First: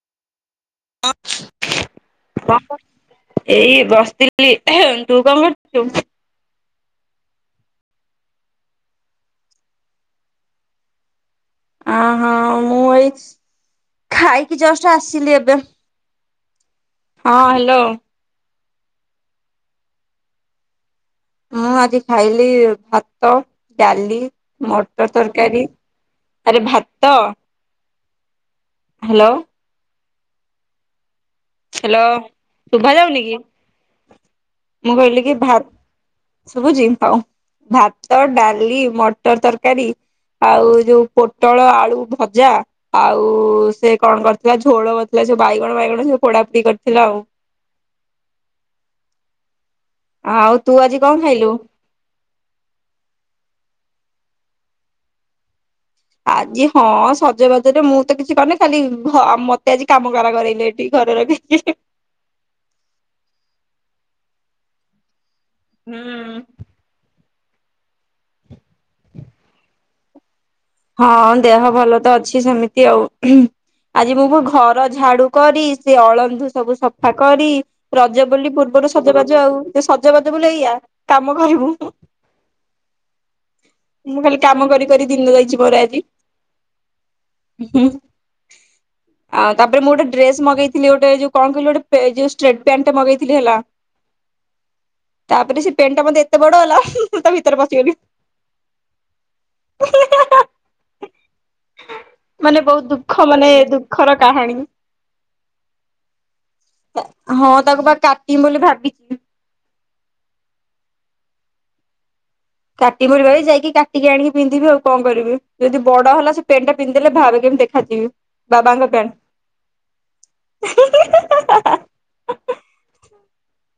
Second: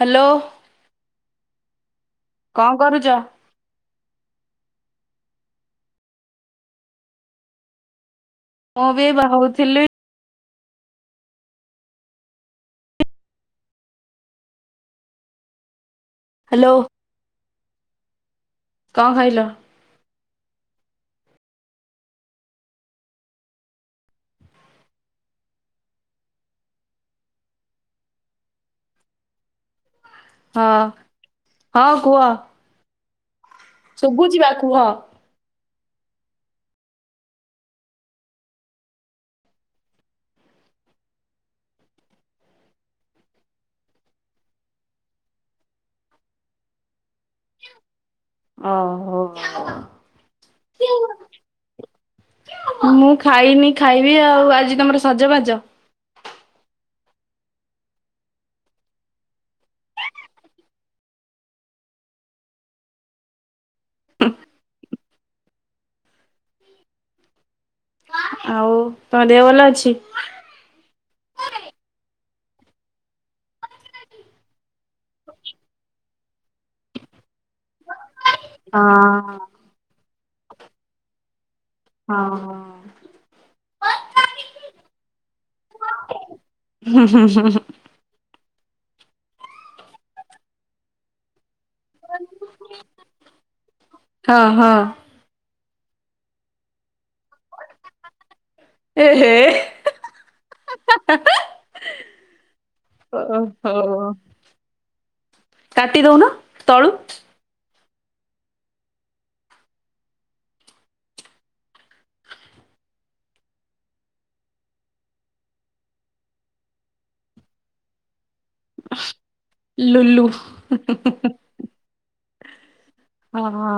Hello [unintelligible] କଣ କରୁ [inaudible] ଏଇ ବସିଥିଲି ହେ ତୁ କଣ କରୁଥିଲୁ? ମୁଁ ବି ବାହାରୁ ଥିଲି। ଆ ହଁ ମୁଁ ଏଇ ଖାଇକି ଜଷ୍ଟ ଆସିଲି ଏବେ। ହାଲୋ ହଁ ହ୍ୟାଲୋ କଣ ଖାଇଲ? ମୁଁ ଆଜି ଖାଇଲି ଭାତ, ଡାଲି, ମଟର ତରକାରୀ। ଆରେ ଭାତ, ହ୍ୟାଲୋ, ହଁ ହଁ ହ୍ୟାଲୋ କୁହ ଶୁଭା ଯାଉନି କି? ଶୁଭୁଛି ବା କୁହ। ମୁଁ କହିଲି କି ଭା ସୁବୁଚି ହଉ, ଭାତ ଡାଲି, ମଟର ତରକାରୀ ଆଉ ଯୋଉ ପୋଟଳ ଆଳୁ ଭଜା ଆଉ ସେ କଣ କରିଥିଲା ଝୋଳ କରିଥିଲା। ସେ ବାଇଗଣ ବାଇଗଣ ସେ ପୋଡା ପୋଡି କରିଥିଲା ଆଉ। ଓ ହୋ ଆ ଆଉ ତୁ ଆଜି କଣ ଖାଇଲୁ? ମୁଁ ଖାଇନି ଖାଇବି, ଆଉ ଆଜି ତମର ସଜବାଜ। ଆଜି ହଁ ସଜବାଜରେ ମୁଁ ତ କିଛି କରିନି, ଖାଲି ମତେ ଆଜି କାମ କରା କରାଇଲେ ଏ। ଏଇ ଘର ର [unintelligible] ହୁଁ ଆଉ ତମ ଦେହ ଭଲ ଅଛି? ହଁ ଦେହ ଭଲ ତ ଅଛି ସେମିତି ଆଉ ହୁଁ। ଆଜି ମୁଁ ଘର ଝାଡୁ କରି, ସେ ଅଳନ୍ଧୁ ସବୁ ସଫା କରି ରଜ ବୁଲି ପୂର୍ବରୁ ହଁ ସଜବାଜ, ଆଉ ସେ ସଜବାଜ ବୋଲି ଏଇଆ କାମ କରିବୁ। ହଁ ହ ମୁଁ ଖାଲି କାମ କରି କରି ଦିନ ଯାଇଛି ମୋର ଆଜି। ହୁଁ ହୁଁ ଆ ତାପରେ ମୁଁ ଗୋଟେ ଡ୍ରେସ ମଗେଇଥିଲି। ଗୋଟେ ଯୋଉ କଣ କହିଲୁ ଗୋଟେ ଷ୍ଟ୍ରେଟ ପ୍ୟାଣ୍ଟ ମଗେଇଥିଲି ହେଲା। ହଁ ହଁ। ତାପରେ ସେ ପ୍ୟାଣ୍ଟ ଟା ମତେ ଏତେ ବଡ ହେଲା ମୁଁ ତା ଭିତରେ ପିସିଗଲି। ଏ ହେ। ମାନେ ବୋହୁତ ଦୁଃଖ ମାନେ ଓହୋ ଦୁଃଖର କାହାଣୀ। କାଟି ଦଉନ ତଳୁ। ହଁ ତାକୁ ବା କାଟିମି ବୋଲି ଭାବି କାଟିବି ବୋଲି ଭାବିଚି ଯାଇକି କାଟିକି ଆଣିକି ପିନ୍ଧିବି ଆଉ କଣ କରିବି। ଯଦି ବଡ ହେଲା ସେ ପେଣ୍ଟେ ଟା ପିନ୍ଧି ଦେଲେ ଭାରେ କେମିତି ଦେଖ। ଖାଦିବି ବାବାଙ୍କ ଲୁଲୁ ପ୍ୟାଣ୍ଟ ହିଁ ହିଁ ହା ହା ହା। ଓହୋ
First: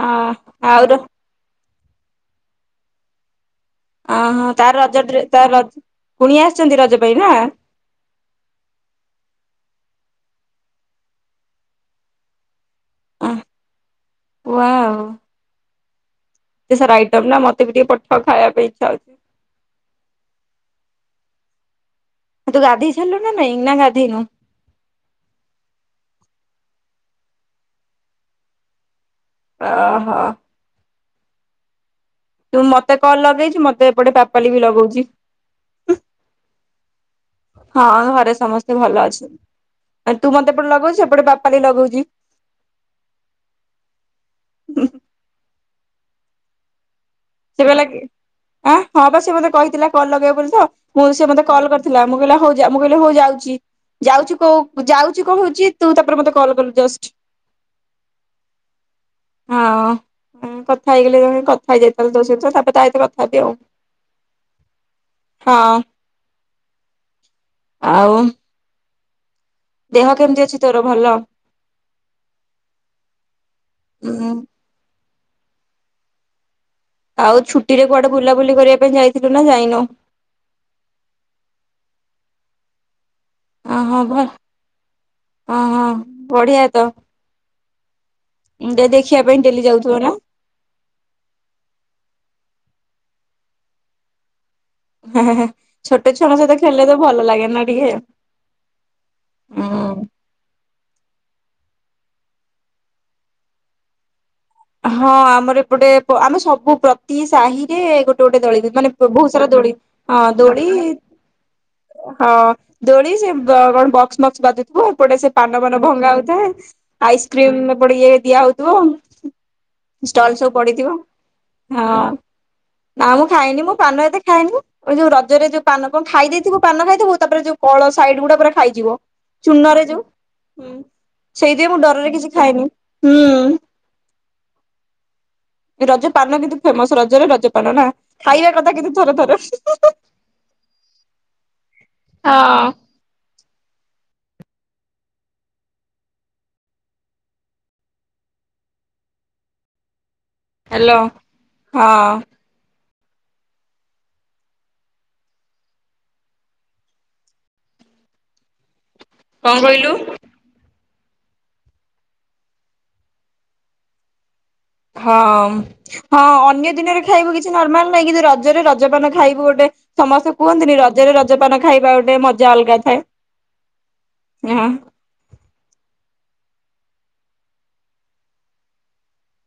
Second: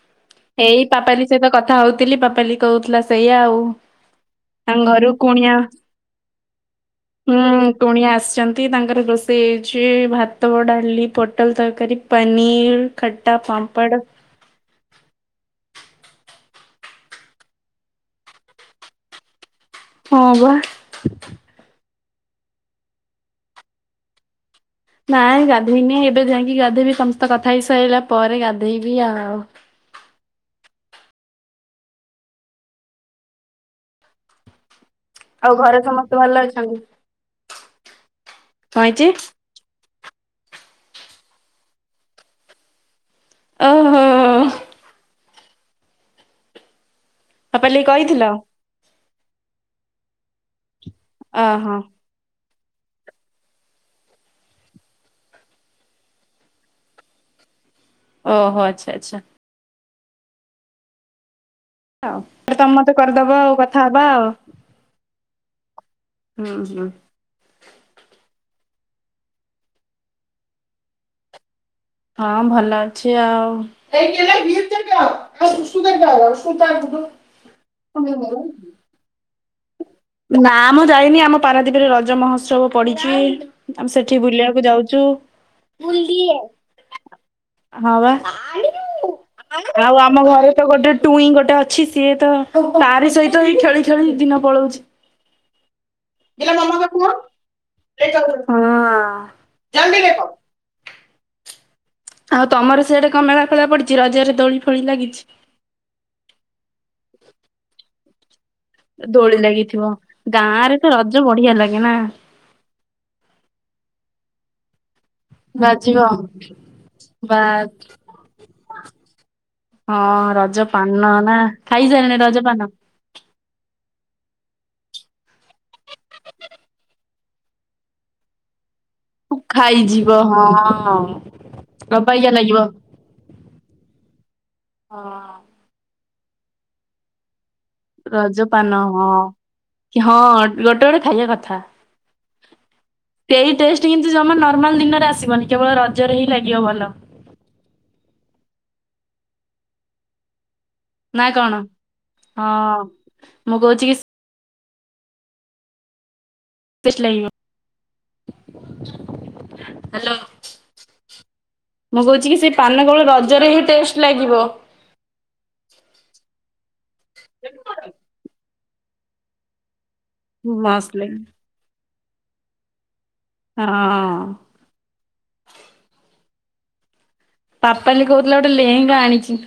ହଁ ଆଉ ଏଇ ର ପାପାଲି ସେହିତ କଥା ହଉଥିଲି ପାପାଲି କହୁଥିଲା ସେଇଆ ଆଉ। ଅହୋ ତାର ତାଙ୍କ ରଜ ଘରୁ ଡ୍ରେ ତାର କୁଣିଆ ରଜ କୁଣିଆ ଆସିଛନ୍ତି ରଜ ପାଇଁ ନା। ହୁଁ କୁଣିଆ ଆସିଛନ୍ତି ତାଙ୍କର ରୋଷେଇ ହେଇଛି ଭାତ ଡାଲି ପୋଟଲ ତରକାରୀ ପାଇଁ ପନିର ଖଟା ପାମ୍ପଡ଼ ୱାଓ। ଏତେ ସାରା ଆଇଟମ୍ ନା ମତେ ବି ଟିକେ ପଠାଅ, ଖାଇବା ପାଇଁ ଇଚ୍ଛା ହଉଛି। ହଁ ବା। ତୁ ଗାଧେଇ ସାରିଲୁଣି ନା ନାଇଁ ନା ଗାଧେଇ ନୁ। ନାଇଁ ଗାଧେଇନି ଏବେ ଯାଇକି ଗାଧେଇବି। ତମ ସହ କଥା ହେଇ ସାଇଲା ପରେ ଗାଧେଇବି ଆଉ। ଓହୋ। ତୁ ମତେ କଲ ଲଗେଇଚୁ ମତେ ଏପଟେ ପାପାଲି ବି ଲଗୋଉଛିି। ଆଉ ଘରେ ସମସ୍ତେ ଭଲ ଅଛନ୍ତି। ହଁ ଘରେ ସମସ୍ତେ କଣ ଭଲ ହେଇଛି ଅଛନ୍ତି। ତୁ ମତେ ଏପଟେ ଲଗୋଉଛୁ ସେପଟେ ପାପାଲି ଲଗୋଉଛି। ଓହୋ। ସେ ପାପାଲି କହିଲା କି କହିଥିଲ ହଁ ବା ସେ ମୋତେ କହିଥିଲା କଲ୍ ଲଗେଇବ ବୋଲି ତ ମୁଁ ସେ ମତେ କଲ୍ ଓହୋ କରିଥିଲା। ମୁଁ କହିଲା ହୋଉ ମୁଁ କହିଲି ହୋଉ ଯାଉଛି। ଯାଉଚି କ ଯାଉଚି କହୁଛି ତୁ ତାପରେ ମତେ କଲ କଲୁ ଜଷ୍ଟ। ଓହୋ ଆଛା ଆଛା। ହଁ କଥା ହେଇଗଲେ କଥା ହେଇଯା କଥା ହେଲି ହଉ ତୋ ସହିତ ତାହେଲେ ତମେ ତାପରେ ତା ମତେ ସହିତ କଥା କରିଦବ ହେବି ଆଉ କଥା ହବା ଆଉ ହଁ। ଉଁ ହୁଁ। ଆଉ ଦେହ କେମିତି ଅଛି ତୋର ଭଲ? ହଁ ଭଲ ଅଛି ଆଉ। ଉଁ [unintelligible] ଆଉ ଛୁଟି ରେ କୁଆଡେ ବୁଲାବୁଲି କରିବା ପାଇଁ ଯାଇଥିଲୁ ନା ଯାଇନୁ। ନା ମ ଯାଇନି ଆମ ପାରାଦୀପିରେ ରଜ ମହୋତ୍ସବ ପଡିଛି। ଅ ଆମେ ହଁ ସେଠି ଭଲ ବୁଲିବାକୁ ଯାଉଚୁ। ଅ ହଁ ବଢିଆ ତ ହଁବା ଦେଖିବା ପାଇଁ ଡେଲି ଆଉ ଯାଉଥିବ ନା? ଆମ ଘରେ ତ ଗୋଟେ ଟୁଇଁ ଗୋଟେ ଅଛି ସିଏ ତ ତାରି ସହିତ ହିଁ ଖେଳି ଖେଳି ଦିନ ପଳଉଚି। ହେଁ ହେଁ। ଛୋଟ ଛୁଆଙ୍କ ସହିତ ଖେଳିଲେ ତ ଭଲ ଲାଗେ ନା ଟିକେ ଉଁ। ଆଉ ତମର ସିଆଡେ କଣ ମେଳା ଫେଳା ପଡିଛି। ରଜରେ ଦୋଳି। ଫୋଳି ହଁ ଲାଗିଛି? ଆମର ଏପଟେ ଆମେ ସବୁ ପ୍ରତି ସାହିରେ ଗୋଟେ ଗୋଟେ ଦୋଳି ମାନେ ବୋହୁତ ସାରା ଦୋଳି ହଁ ଗାଁ ଦୋଳି ରେ ତ ରଜ ବଢିଆ ଲାଗେ ନା। ହଁ। ଦୋଳି ସେ କଣ ବକ୍ସ ମକ୍ସ ବାଜୁଥିବ ଏପଟେ ସେ ପାନ ଫାନ ବାଜିବ ଭଙ୍ଗା ହୋଉଥାଏ ବା ଆଇସ୍କ୍ରିମ ଏପଟେ ଇଏ ଦିଆ ହୋଉଥିବ। ହଁ ରଜପାନ ନା ହଁ। ଖାଇସାଇଲିଣି ରଜପାନ। ନା ମୁଁ ଖାଇନି ମୁଁ ପାନ ଏତେ ଖାଏନି। ଯୋଉ ରଜରେ ଯୋଉ ପାନ କଣ ଖାଇ ଦେଇଥିବୁ ପାନ ଖାଇଥିବୁ ତାପରେ ଯୋଉ କଳ ସାଇଡ ଗୁଡା ପୁରା ଖାଇଯିବ। ଚୂନରେ ଖାଇଯିବ ଯୋଉ ହଁ ସେଇଯୋଗୁ ମୁଁ ଡରରେ ଅବାଗିଆ କିଛି ଲାଗିବ। ଖାଏନି ହୁଁ। ହଁ। ରଜ ପାନ କିନ୍ତୁ ଫେମସ ରଜରେ ରଜ ପା ପାନ ନା ଖାଇବା କଥା ରଜପାନ କିନ୍ତୁ ହଁ ଥରେ ଥରେ। କି ହଁ ଗୋଟେ ଗୋଟେ ଖାଇବା କଥା। ହଁ। ସେଇ ଟେଷ୍ଟ କିନ୍ତୁ ଜମା ନର୍ମାଲ ଦିନରେ ଆସିବନି କେବଳ ରଜରେ ହିଁ ଲାଗିବ ଭଲ। ନା କଣ ହଁ ମୁଁ କହୁଛି କି ଟେଷ୍ଟ ଲାଗିବ। କଣ କହିଲୁ ହାଲୋ। ମୁଁ କହୁଛି କି ସେ ପାନ କେବଳ ରଜରେ ହିଁ ଟେଷ୍ଟ ଲାଗିବ। ହଁ। ହଁ ଅନ୍ୟ ଦିନରେ ଖାଇବୁ କିଛି ନର୍ମାଲ ନାହିଁ କିନ୍ତୁ ରଜରେ ରଜପାନ ଖାଇବୁ ଗୋଟେ। ସମସ୍ତେ କୁହନ୍ତିନି ମସ୍ତ ରଜରେ ଲାଗେ ରଜପାନ ଖାଇବା ଗୋଟେ ମଜା ଅଲଗା ଥାଏ। ହଁ ହଁଅଁ। ଆଁହାଁହାଁ। ପାପାଲି କହୁଥିଲା ଗୋଟେ ଲେହେଙ୍ଗା ଆଣିଛି।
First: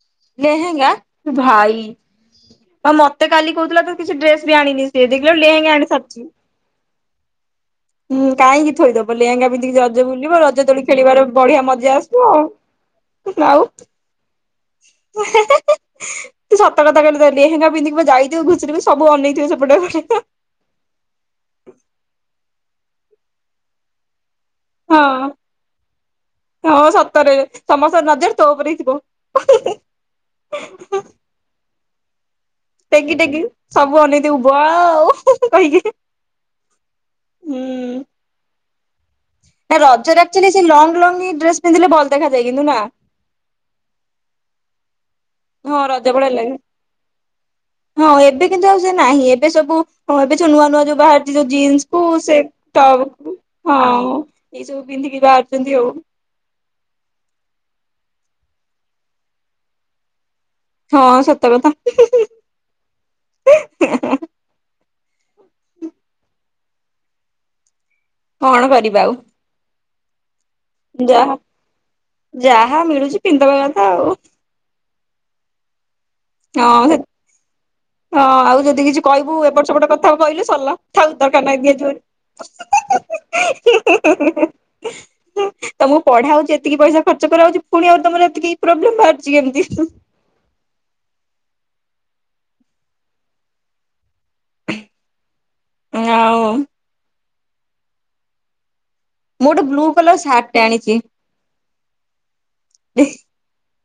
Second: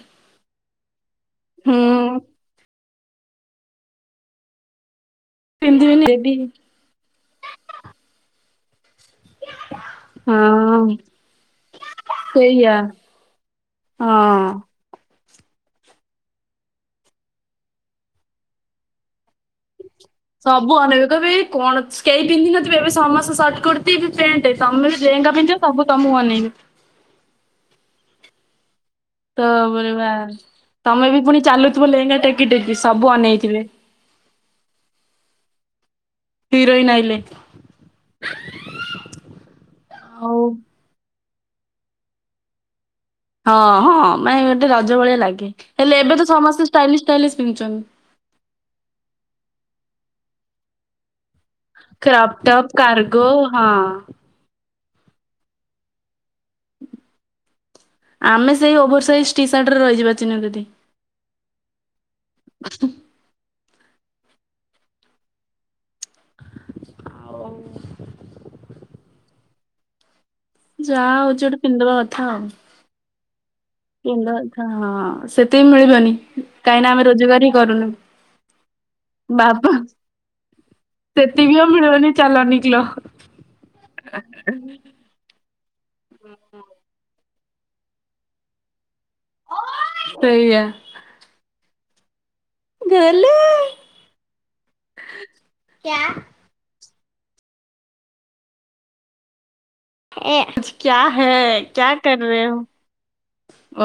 ଲେହେଙ୍ଗା ଇରେ ଭାଇ ହୁଁ ଆଉ ମୋତେ କାଲି କହୁଥିଲା ତ କିଛି ଡ୍ରେସ ବି ଆଣିନି। ସେ ଦିଜଣ ଲେହେଙ୍ଗା ଆଣି ପିନ୍ଧିବିନି ସାରିଛିଁ ଦେବି ହୁଁ କାହିଁକି ଥୋଇଦବ? ଲେହେଙ୍ଗା ବିିନ୍ଧିକି ରଜ ବୁଲିବ ରଜ ଦୋଳି ହଁ ଖେଳିବାର ବଢିଆ ମଜା ଆସିବ ଆଉ ସେଇଆ ହୁଁ ହୁଁ ଆଉ। ହଁ। ହେଁ ହେଁ ହେଁ ଏଁ। ତୁ ସତକତା କହିଲୁ ତୋ ଲେହେଙ୍ଗା ପିନ୍ଧିକି ପୁରା ଯାଇଥିବୁ ଘୁବୁରୁ ସବୁ ଅନେଇଥିବେ ସେପଟରେ ଘରେ ସବୁ ଅନେଇବେ କହିବେ କଣ କେହି ପିନ୍ଧିନଥିବେ ଏବେ ସମସ୍ତେ ସଚ୍ଚ କର ପିନ୍ଧିବି ପେଣ୍ଟେ ତମେ ହଁ। ଲେହେଁଙ୍ଗା ପିନ୍ଧିଚ ସବୁ ତମକୁ ଅନେଇବେ। ହଁ ସତରେ। ସମସ୍ତ ନଜର ତୋ ଉପରେ ହିଁ ଥିବ। ତ ବିବାର ତମେ ବି ପୁଣି ଚାଲୁଥିବ ଲେହେଙ୍ଗା ଟେ ଟେକି ଟେକି ସବୁ ଅନେଇଁ ଥିବେ ୱା ଓ କହିକି। ହିରୋଇନ୍ ଆଇଲେ। ହୁଁ। ନା ରଜରେ ଆଉ ଆକ୍ଚୁଲି ସେ ଲଙ୍ଗ ଲଙ୍ଗ ଡ୍ରେସ୍ ପିନ୍ଧିଲେ ଭଲ ଦେଖାଯଏ। କିନ୍ତୁ ନାଁ? ହଁ ହଁ ନାଇଁ ବୋଧେ ମୋତେ ରଜ ଭଳିଆ ଲାଗେ ହଁ ହେଲେ ରଜ ଏବେ ତ ଭଳିଆ ଲାଗେ ସମସ୍ତେ ଷ୍ଟାଇଲି ଷ୍ଟାଇଲିସ୍ ପିନ୍ଧୁଛନ୍ତି। ହଁ ଏବେ କିନ୍ତୁ ଆଉ ସେ ନାହିଁ ଏବେ ସବୁ ହଁ ଏବେ ଯୋ ନୂଆ ନୂଆ ଯୋଉ ବାହରି ଯଉଁ ଜିନ୍ସ କୁ ସେ ଟପ୍ ହଁ ଏଇ ସବୁ ପିନ୍ଧିକି ବାହାରୁଛନ୍ତି ଆଉଁ। ଆମେ ସେଇ ଓଭରସାଇଜ୍ ଟି ସାର୍ଟରେ ରହିିବ ଚିନା ଦିଦି। ହଁ ସତକଥା ହୁଁ ହୁଁ ଏଁ ହାଁ ହାଁ। ଆଉଁ। କଣ କରିବା ଆଉ? ଯାହା ହଉଛି ଗୋଟେ ପିନ୍ଧିବା କଥା ଆଉଁ। ହଁ ମିଳୁଛି। ପିନ୍ ଦବା କଥା ଆଉ। ଇନନ୍ଦ ଘା ହଁ ସେତିକି ବି ମିଳିବନି କାହିଁକି ହଁ ନାଁ ସେ ଆମେ ରୋଜଗାର ହିଁ କରୁନୁ। ହଁ ଆଉ ଯଦି କିଛି କହିବୁ ବାବା ଏପଟ ସେପଟ କଥା କହିଲୁ ସରିଲା ଥାଉ ଦରକାର ସେତିକି ନାହିଁ ଆଉ ଦିଆ ମିଳିବନି ଚାଲ ଯିବନି। ହେଁ ହେଁ ହେଁ [unintelligible] ହୁଁ। ତମକୁ ପଢା ହଉଛି ଏତିକି ପଇସା ଖର୍ଚ୍ଚ କରା ହଉଛି। ପୁଣି ଆଉଁ ତମର ଏତିକି ପ୍ରୋବ୍ଲେମ ବାହାରୁଛି କେମିତି? ସେଇଆ। ଗୋଲୁ। କିୟା? ଆଉ ମୁଁ ଗୋଟେ ବ୍ଲୁ କଲର ଏ ସାର୍ଟ ଟେ ଆଜ ଆଣିଛି। କ୍ୟା ହେ କ୍ୟା କର ରହେ ହୋ? [unintelligible]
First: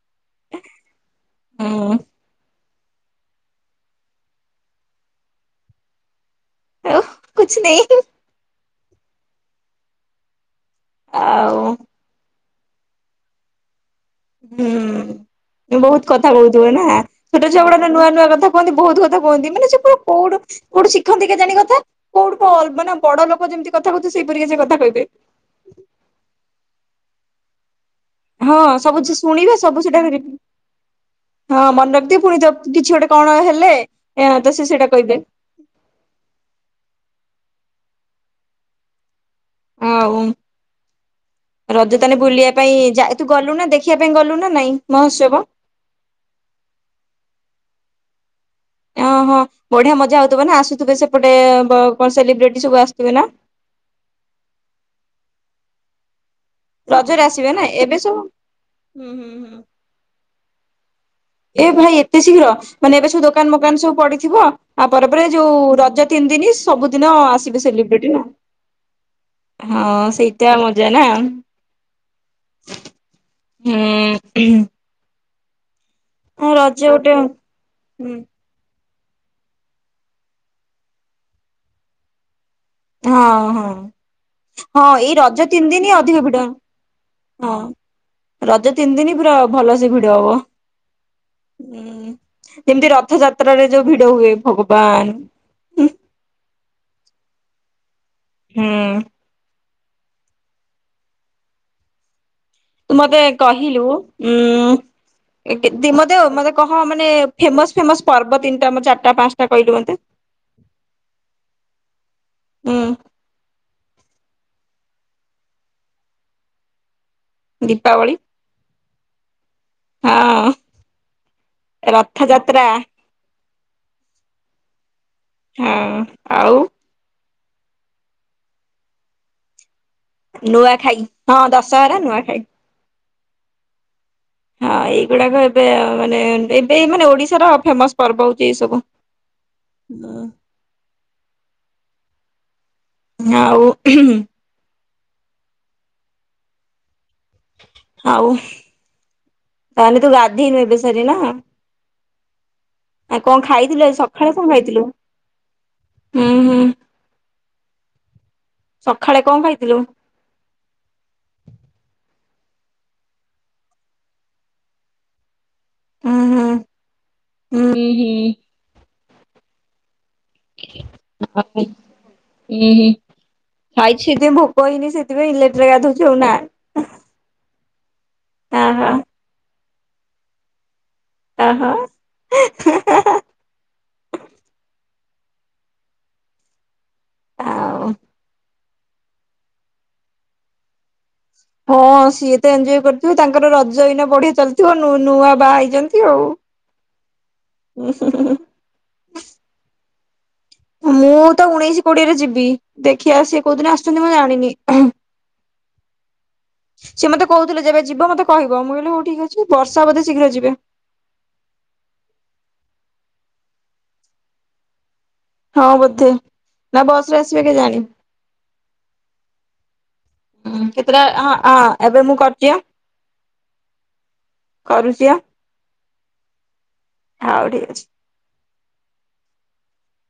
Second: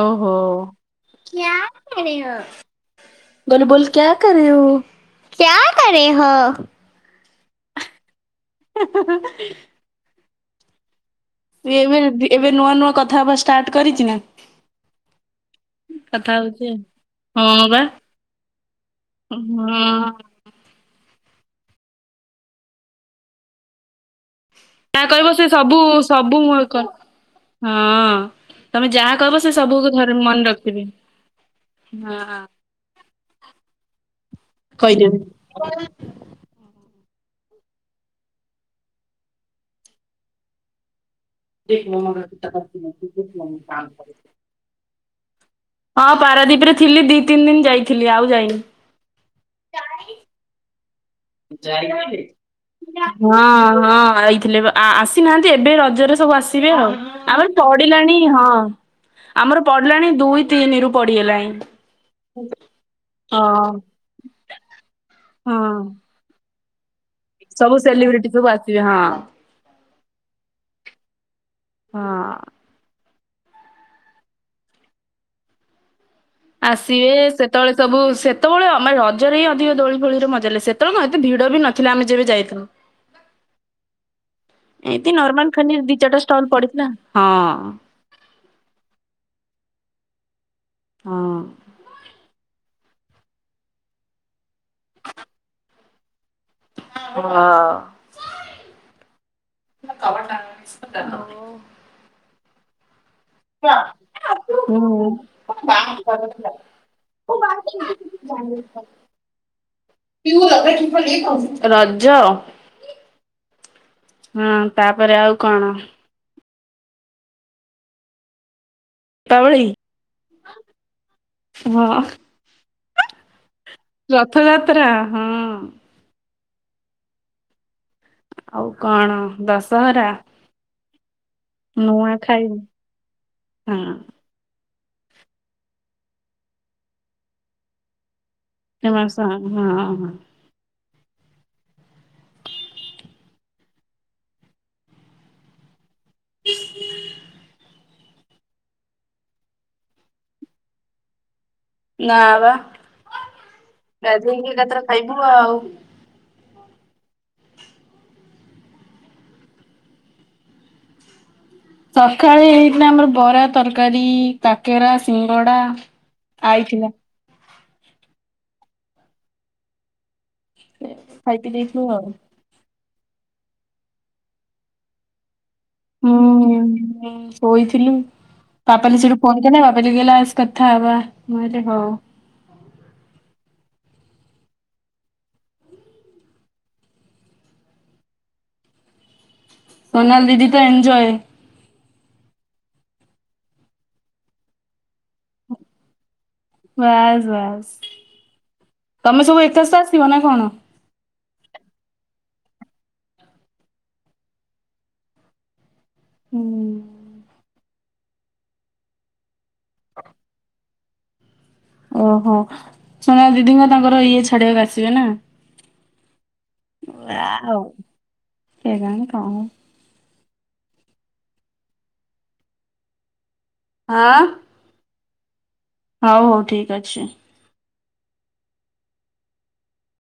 ଓ ହୋ। କ୍ୟା ହୁଁ କର ରହିହୋ? ଗୋଲୁ ବୋଲୁ କ୍ୟା କରେ ରହି ହୋ? କ୍ୟା କରରହି ହୋ? ଆଉ କୁଛୁ ନେହିଁ? ହେଁ ହେଁ ହେଁ ଏଁ। ଆଉ ସିଏ ଏବେ ଏବେ ନୂଆ ନୂଆ କଥା ହେବା ଷ୍ଟାର୍ଟ କରିଛି ନାଁ? ହୁଁ ବହୁତ କଥା ହଉଛି କହୁଥିବ ନାଁ? ଛୋଟ ଛୁଆଁ ହଁ ଗୁଡା ବା ନୂଆ ନୂଆ କଥା କୁହନ୍ତି ବହୁତ କଥା କୁହନ୍ତି ହଁ। ମାନେ ସେ ପୁରା କୋଉଁଠୁ? କୋଉଠୁ ଶିଖନ୍ତି କେଜାଣି କଥା କୋଉଠୁ [unintelligible] ମାନେ ବଡ ଲୋକ ଯେମିତି କଥା କହୁଥିବେ ସେଇପରିିକା ସେ କଥା କହିବେ। ହଁ ସେ ସବୁ ସବୁ ମୂଳକ ହଁ। ହଁ ତମେ ସବୁ ଯାହା ଯେ କହିବ ସେ ଶୁଣିବେ ସବୁ ସବୁକୁ ସେଟା ଥରେ ରି ମନେ ରଖିବି ହଁ ମନେ ରଖିଥିବେ ହଁ ପୁଣି ତ କିଛି ଗୋଟେ କଣ ହେଲେ ତ ସେ ସେଇଟା କହିବେ। [unintelligible] ଆଉ ଦେଖ ମୋ ରଜ ତାନେ ମନ ବୁଲିବା ପାଇଁ ଯାଇ ତୁ ଗଲୁ ନା ଦେଖିବା ପାଇଁ ଗଲୁନ ନା ନାଇଁ ମହୋତ୍ସବ ହଁ ପାରାଦୀପ ରେ ଥିଲି ଦି ତିନି ଦିନ ଯାଇଥିଲି ଆଉ ଯାଇନି। ଓହଁ ବଢିଆ ମଜା ହଉଥିବ ନା ଆସୁଥିବେ ସେ ନା? ହଁ ହଁ ଆଇଥିଲେ ବା ଆ ଆସିନାହାନ୍ତି ଏବେ ରଜରେ ସବୁ ଆସି ସିବେ ଆଉ ରଜରେ ଆମର ଆସିବେ ନା ଏବେ ପଡିଲାଣି ସବୁ ହଁ ହୁଁ ହୁଁ ହୁଁ। ଆମର ପଡିଲାଣି ଦୁଇ ତିନି ରୁ ପଡିଗଲାଣି। ଏ ଭାଇ ଏତେ ଶୀଘ୍ର ମାନେ ଏବେ ସବୁ ଦୋକାନ ହଁ ମୋକାନ ସବୁ ପଡିଥିବ ଆଉ ପରେ ପରେ ଯୋଉ ହଁ ରଜ ତିନି ଦିନ ସବୁଦିନ ଆସିବେ ସବୁ ସେଲିବ୍ରେଟି ସେଲିବ୍ରିଟି ସବୁ ଆସିବେ ହଁ ହଁ ସେଇଟା ମଜା ନା ହଁ। ହୁଁ। ଗୋଟେ ଆସିବେ ସେତେବେଳେ ସବୁ ହୁଁ ସେ ସେତେବେଳେ ଆମେ ରଜରେ ହିଁ ଅଧିକ ଦୋଳି ଫୋଳିରେ ମଜାଲେ ସେତେବେଳେ ଏତେ ଭିଡ଼ ବି ନଥିଲା ଆମେ ଯେବେ ଯାଇଥିଲୁ। ହଁ ହଁ। ହଁ ଏଇ ଏମିତି ରଜ ନର୍ମାଲ ତିନି ଖାଲି ଦିନ ଦି ଚାରିଟା ଅଧିକ ଭିଡ ଷ୍ଟଲ ପଡିଥିଲା ହଁ ହଁ ରଜ ତିନି ଦିନ ପୁରା ଭଲସେ ଭିଡ ହବ ହଁ। ଉ ଯେମିତି ରଥଯାତ୍ରାରେରେ ଯୋଉ ଭିଡ ହୁଏ ଭଗବାନ ହଁ। ହୁଁ। କବା ଟ [unintelligible] ତୁମ ଏବେ କହିଲୁ ଉ ମତେ ମତେ କହ ମାନେ ଫେମସ ଫେମସ୍ ପର୍ବ ତିନିଟା ମୁଁ ଚାରିଟା ପାଞ୍ଚଟା କିହିଲୁ ମୋତେ [unintelligible] ରାଜ ହୁଁ ହଁ ତାପରେ ଆଉ କଣ? ଦୀପାବଳି ତାବଳି ହଁ ରଥଯାତ୍ରା ରଥଯାତ୍ରା ହଁ ହଁ ଆଉ ଆଉ କଣ ଦଶହରା ନୂଆ ଖାଇ ନୂଆଖାଇବି ହଁ ହଁ ଏଇଗୁଡାକ ଏବେ ମାନେ ଏବେ ମାନେ ଓଡିଶାର ଫେମସ ପର୍ବ ହଉଛି ଏଇ ସବୁ ଏ ମାସ ହଁ ହଁ ଆଉ [inaudible] ଆଉ ତାହେଲେ ତୁ ଗାଧେଇନୁ ଏବେ ସାରି ନା? ନା ବା ଆଉ କଣ ଖାଇଥିଲୁ ଆଜି ସକାଳେ ଗାଧେଇକି କଣ ଏକାଥରେ ଖାଇଥିଲୁ? ଖାଇବୁ ଆଉ। ହୁଁ ହୁଁ। ସକାଳେ କଣ ଖାଇଥିଲୁ? ସକାଳେ ହେଇଥିଲା ଆମର ବରା, ତରକାରୀ, କାକେରା, ସିଙ୍ଗଡ଼ା। ଆଇଥିଲା। ଉଁ ହି ହି। ଖାଇ ପିଇ ଆଉ ଦେଇଥିଲୁ ଆଉ। ଇଁ ହିଁ ଖାଇଚି ଯେ ଭୋକ ହେଇନି ସେ ସେଥିପାଇଁ ଲେଟ ରେ ଗାଧଉଚୁ ଆଉ ନା ହୁଁ ଆ ଆହୋ। କଣ କେ ନା ବାବାଲି କହିଲା ଆସ କଥା ହେବା। ଅହୋ ଏ ହେଁ ଆଉ। ସୋନାଲ ଦିଦି ତ ଏଞ୍ଜୋୟ୍। ହଁ ସିଏ ତ ଏଞ୍ଜୋୟ କରୁଥିବେ ତାଙ୍କର ରଜ ଏଇନା ବଢିଆ ଚାଲିଥିବ ନୂ-ନୂଆ। ବାହା ହେଇଛନ୍ତି ଆଉ ବାସ୍ ଉଁ ବାସ୍ ହୁଁ ହୁଁ ହୁଁ। ତମେ ସବୁ ଏକା ସହ ଆସିବନା କଣ? ମୁଁ ତ ଉଣେଇଶି, କୋଡିଏରେ ଯିବି ଦେଖିବା ସିଏ କୋଉଦିନ ଆସୁଛନ୍ତି ମୁଁ ଜାଣିନି। ହୁଁ। ସିଏ ମତେ କହୁଥିଲେ ଯେବେ ଯିବ ମତେ କହିବ ମୁଁ କହିଲି ହଉ ଠିକ ଅଛି ବର୍ଷା ବୋଧେ ଶୀଘ୍ର ଯିବେ। ଓହୋ ସୁନା ଦିଦିଙ୍କ ତାଙ୍କର ଇଏ ଛାଡିବାକୁ ଆସିବେ ନା। ହଁ ବୋଧେ ନା ବସରେ ଆସିବେ ୱାଓ କେଜାଣି। କେଜାଣି କଣ ହଁ କେତେ ଟା ହଁ ଆ ଏବେ ମୁଁ କରୁଚି ଆଁ। ହଁ। କରୁଛିି ଆ। ହଉ ହଉ ଠିକ ଅଛି। ହଉ ଠିକ ଅଛି।